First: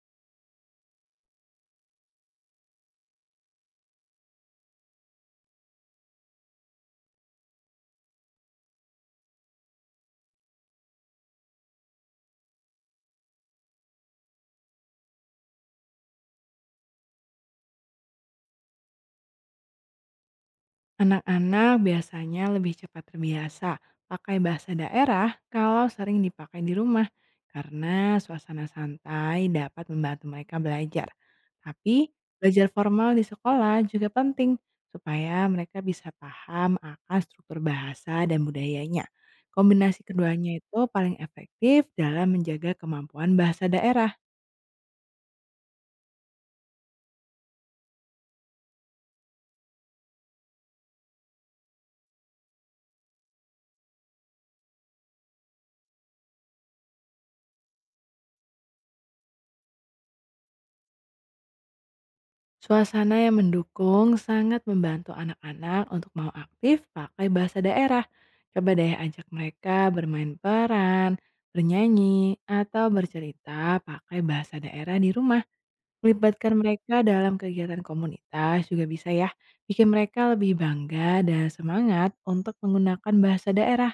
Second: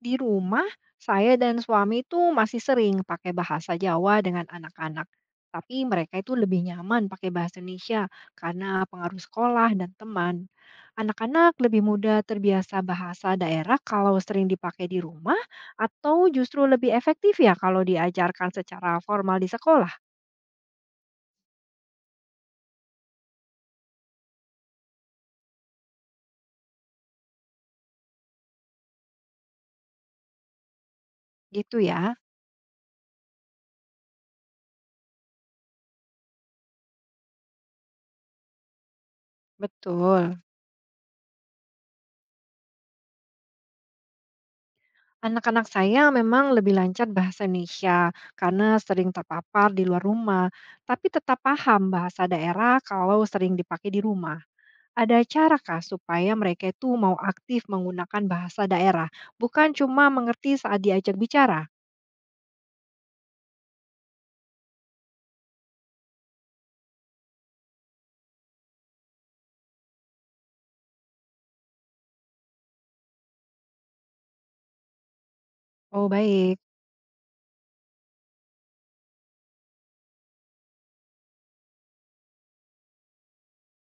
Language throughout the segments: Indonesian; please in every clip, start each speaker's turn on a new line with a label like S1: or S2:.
S1: Di rumah, saya dan suami itu masih sering pakai bahasa Jawa dengan anak-anak. Tapi mereka itu lebih nyaman pakai bahasa Indonesia karena pengaruh sekolah dan teman. Anak-anak lebih mudah terbiasa bahasa daerah kalau sering dipakai di rumah atau justru lebih efektif ya kalau diajarkan secara formal di sekolah.
S2: Anak-anak biasanya lebih cepat terbiasa pakai bahasa daerah kalau sering dipakai di rumah karena suasana santai dapat membantu mereka belajar.
S1: Gitu
S2: Tapi
S1: ya.
S2: belajar formal di sekolah juga penting supaya mereka bisa paham akan struktur bahasa dan budayanya. Kombinasi
S1: Betul.
S2: keduanya itu paling efektif dalam menjaga kemampuan bahasa daerah.
S1: Anak-anak saya memang lebih lancar bahasa Indonesia karena sering terpapar di luar rumah, tapi tetap paham bahasa daerah kalau sering dipakai di rumah. Ada cara kah supaya mereka itu mau aktif menggunakan bahasa daerah, bukan cuma mengerti saat diajak bicara?
S2: Suasana yang mendukung sangat membantu anak-anak untuk mau aktif pakai bahasa daerah. Coba deh ajak mereka bermain peran, bernyanyi, atau bercerita pakai bahasa daerah di rumah.
S1: Oh,
S2: Melibatkan
S1: baik.
S2: mereka dalam kegiatan komunitas juga bisa ya, bikin mereka lebih bangga dan semangat untuk menggunakan bahasa daerah.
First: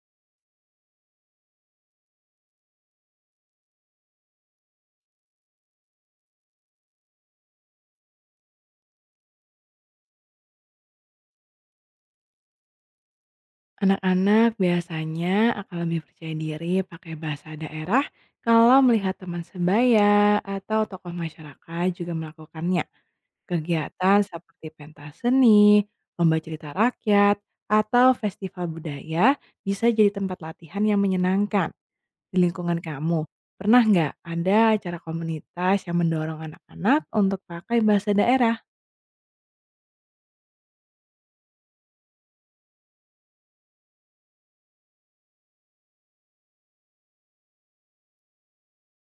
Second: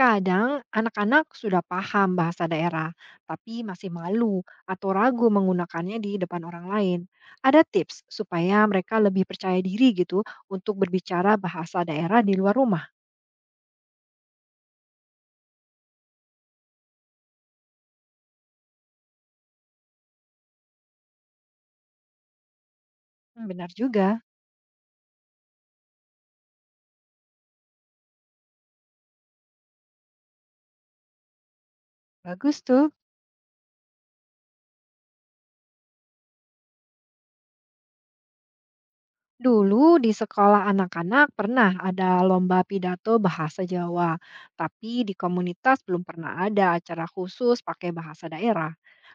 S1: Kadang anak-anak sudah paham bahasa daerah, tapi masih malu atau ragu menggunakannya di depan orang lain. Ada tips supaya mereka lebih percaya diri gitu untuk berbicara bahasa daerah di luar rumah.
S2: Anak-anak biasanya akan lebih percaya diri pakai bahasa daerah kalau melihat teman sebaya atau tokoh masyarakat juga melakukannya.
S1: Hmm, benar
S2: Kegiatan
S1: juga,
S2: seperti pentas seni, lomba cerita rakyat, atau festival budaya bisa jadi tempat latihan yang menyenangkan di
S1: bagus
S2: lingkungan
S1: tuh.
S2: kamu. Pernah nggak ada acara komunitas yang mendorong anak-anak untuk pakai bahasa daerah?
S1: Dulu di sekolah anak-anak pernah ada lomba pidato bahasa Jawa, tapi di komunitas belum pernah ada acara khusus pakai bahasa daerah.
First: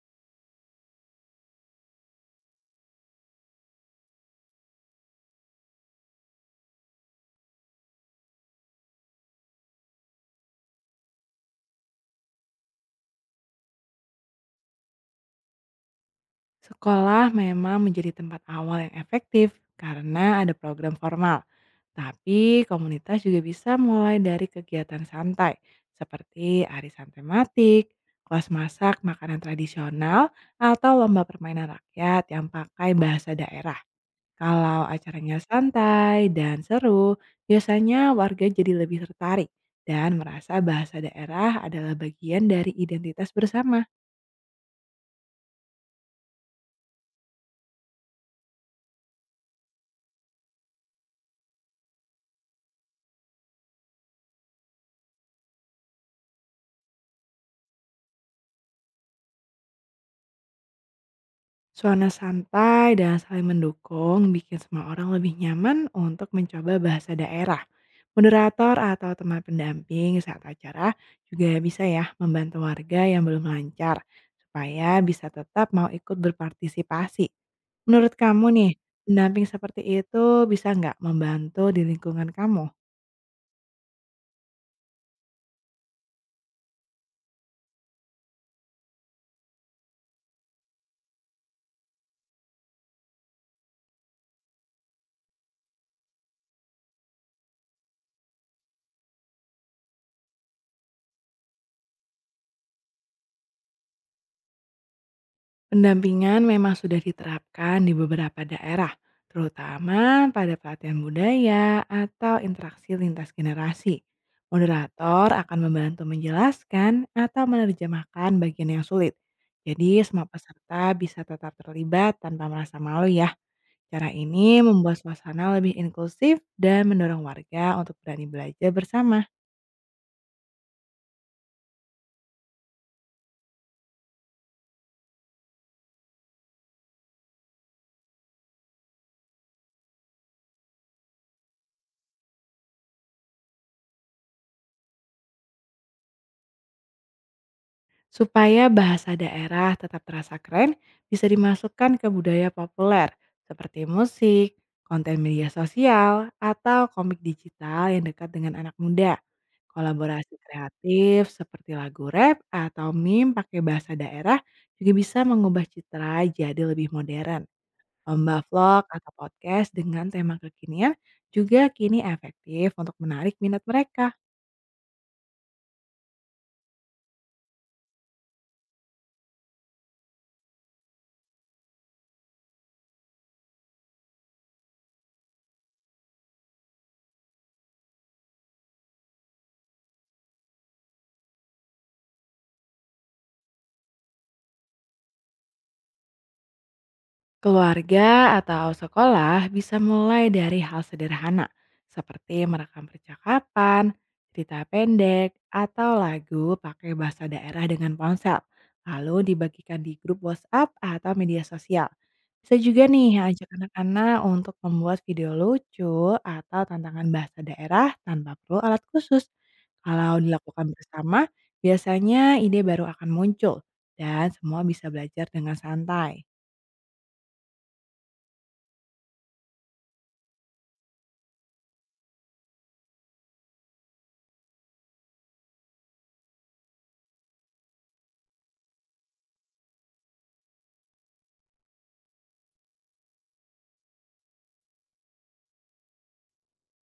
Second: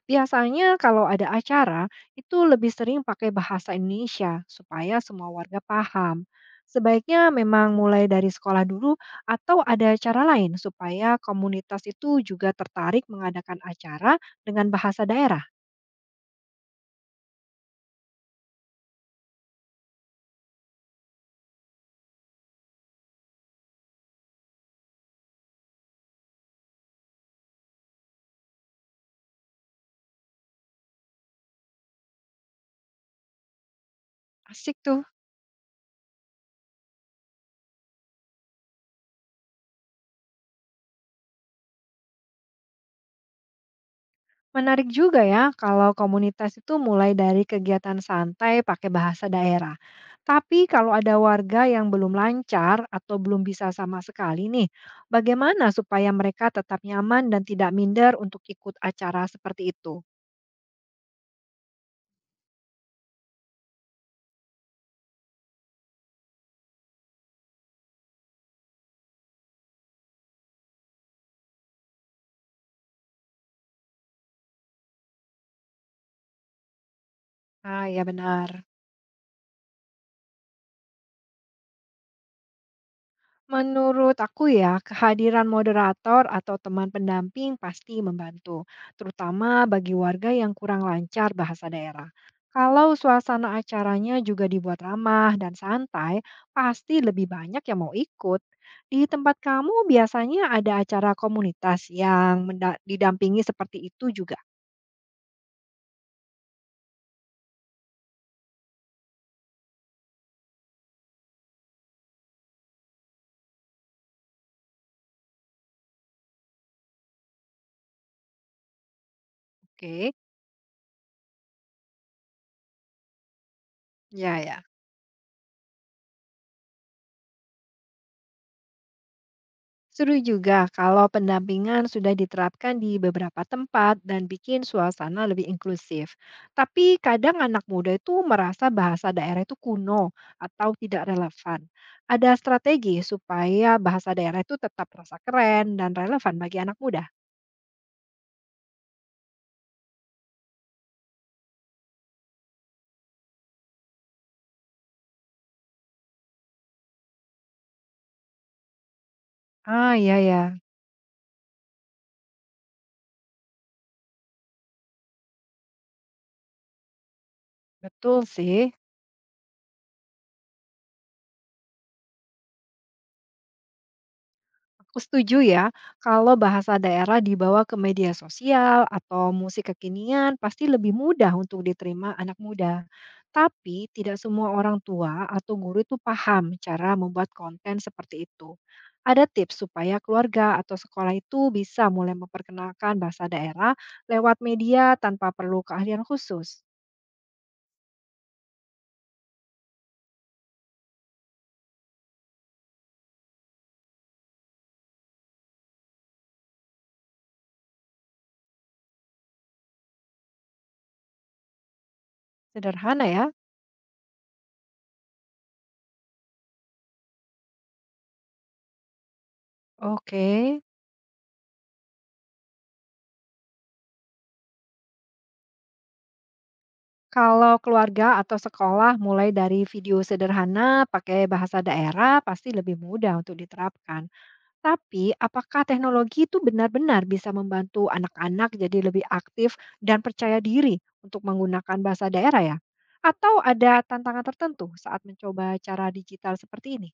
S1: Biasanya kalau ada acara, itu lebih sering pakai bahasa Indonesia supaya semua warga paham. Sebaiknya memang mulai dari sekolah dulu atau ada acara lain supaya komunitas itu juga tertarik mengadakan acara dengan bahasa daerah.
S2: Sekolah memang menjadi tempat awal yang efektif karena ada program formal. Tapi komunitas juga bisa mulai dari kegiatan santai seperti arisan tematik, kelas masak makanan tradisional, atau lomba permainan rakyat yang pakai bahasa daerah.
S1: Asik
S2: Kalau
S1: tuh.
S2: acaranya santai dan seru, biasanya warga jadi lebih tertarik dan merasa bahasa daerah adalah bagian dari identitas bersama.
S1: Menarik juga ya kalau komunitas itu mulai dari kegiatan santai pakai bahasa daerah. Tapi kalau ada warga yang belum lancar atau belum bisa sama sekali nih, bagaimana supaya mereka tetap nyaman dan tidak minder untuk ikut acara seperti itu?
S2: Suasana santai dan saling mendukung bikin semua orang lebih nyaman untuk mencoba bahasa daerah. Moderator atau teman pendamping saat acara juga bisa ya membantu warga yang belum lancar supaya bisa tetap mau ikut berpartisipasi.
S1: Ah ya
S2: Menurut kamu
S1: benar.
S2: nih, pendamping seperti itu bisa nggak membantu di lingkungan kamu?
S1: Menurut aku ya, kehadiran moderator atau teman pendamping pasti membantu, terutama bagi warga yang kurang lancar bahasa daerah. Kalau suasana acaranya juga dibuat ramah dan santai, pasti lebih banyak yang mau ikut. Di tempat kamu biasanya ada acara komunitas yang didampingi seperti itu juga.
S2: Pendampingan memang sudah diterapkan di beberapa daerah, terutama pada pelatihan budaya atau interaksi lintas generasi. Moderator akan membantu menjelaskan atau menerjemahkan bagian yang sulit. Jadi
S1: Oke,
S2: semua peserta bisa tetap terlibat tanpa merasa malu ya. Cara
S1: ya
S2: ini
S1: ya.
S2: membuat suasana lebih inklusif dan mendorong warga untuk berani belajar bersama.
S1: Seru juga kalau pendampingan sudah diterapkan di beberapa tempat dan bikin suasana lebih inklusif. Tapi kadang anak muda itu merasa bahasa daerah itu kuno atau tidak relevan. Ada strategi supaya bahasa daerah itu tetap terasa keren dan relevan bagi anak muda.
S2: Supaya bahasa daerah tetap terasa keren, bisa dimasukkan ke budaya populer seperti musik, konten media sosial, atau komik digital yang dekat dengan anak muda.
S1: Ah, iya
S2: Kolaborasi
S1: ya,
S2: kreatif seperti lagu rap atau meme pakai bahasa daerah juga bisa mengubah citra jadi lebih modern.
S1: betul
S2: Lomba
S1: sih.
S2: vlog atau podcast dengan tema kekinian juga kini efektif untuk menarik minat mereka.
S1: Aku setuju ya, kalau bahasa daerah dibawa ke media sosial atau musik kekinian pasti lebih mudah untuk diterima anak muda. Tapi tidak semua orang tua atau guru itu paham cara membuat konten seperti itu. Ada tips supaya keluarga atau sekolah itu bisa mulai memperkenalkan bahasa daerah lewat media tanpa perlu keahlian khusus.
S2: Keluarga atau sekolah bisa mulai dari hal sederhana, seperti merekam percakapan, cerita pendek, atau lagu pakai bahasa daerah dengan ponsel, lalu dibagikan di grup WhatsApp atau media sosial. Bisa juga
S1: Sederhana
S2: nih
S1: ya?
S2: ajak anak-anak untuk membuat video lucu atau tantangan bahasa daerah tanpa perlu alat khusus. Kalau
S1: Oke.
S2: dilakukan bersama, biasanya ide baru akan muncul dan semua bisa belajar dengan santai.
S1: Kalau keluarga atau sekolah mulai dari video sederhana pakai bahasa daerah pasti lebih mudah untuk diterapkan. Tapi apakah teknologi itu benar-benar bisa membantu anak-anak jadi lebih aktif dan percaya diri untuk menggunakan bahasa daerah ya? Atau ada tantangan tertentu saat mencoba cara digital seperti ini?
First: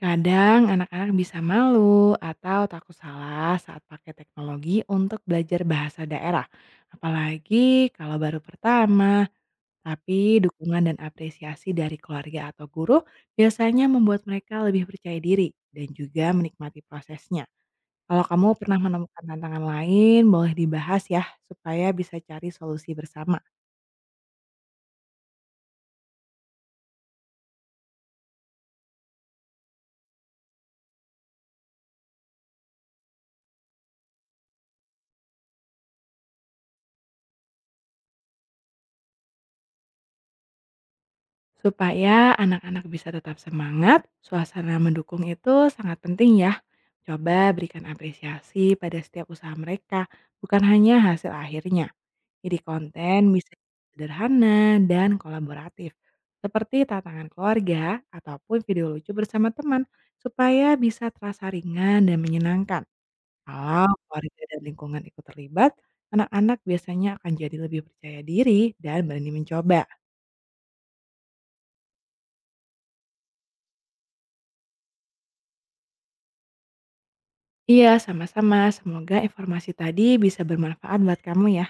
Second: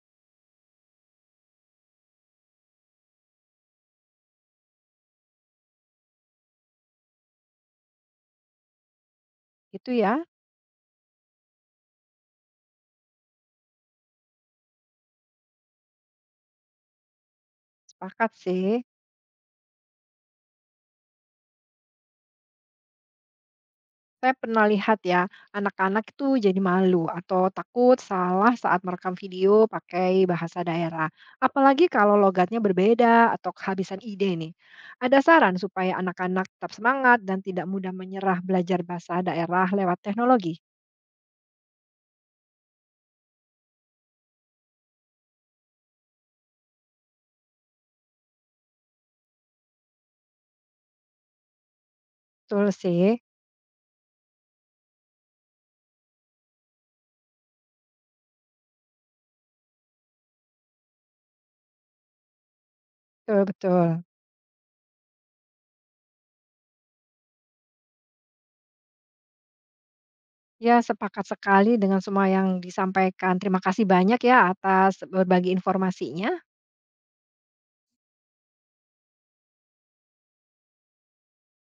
S2: Kadang anak-anak bisa malu atau takut salah saat pakai teknologi untuk belajar bahasa daerah. Apalagi kalau baru pertama,
S1: Itu ya,
S2: tapi dukungan dan apresiasi dari keluarga atau guru biasanya membuat mereka lebih percaya diri dan juga menikmati prosesnya. Kalau
S1: sepakat
S2: kamu pernah
S1: sih.
S2: menemukan tantangan lain, boleh dibahas ya supaya bisa cari solusi bersama.
S1: Saya pernah lihat ya, anak-anak itu jadi malu atau takut salah saat merekam video pakai bahasa daerah. Apalagi kalau logatnya berbeda atau kehabisan ide nih. Ada saran supaya anak-anak tetap semangat dan tidak mudah menyerah belajar bahasa daerah lewat teknologi?
S2: Supaya anak-anak bisa tetap semangat, suasana mendukung itu sangat penting ya. Coba berikan apresiasi pada setiap usaha mereka, bukan hanya hasil akhirnya. Jadi
S1: Betul sih.
S2: konten bisa sederhana dan kolaboratif, seperti tantangan keluarga ataupun video lucu bersama teman, supaya bisa terasa ringan dan menyenangkan. Kalau
S1: Betul-betul.
S2: keluarga dan lingkungan ikut terlibat, anak-anak biasanya akan jadi lebih percaya diri dan berani mencoba.
S1: Ya, sepakat sekali dengan semua yang disampaikan. Terima kasih banyak ya atas berbagi informasinya.
S2: Iya, sama-sama. Semoga informasi tadi bisa bermanfaat buat kamu ya.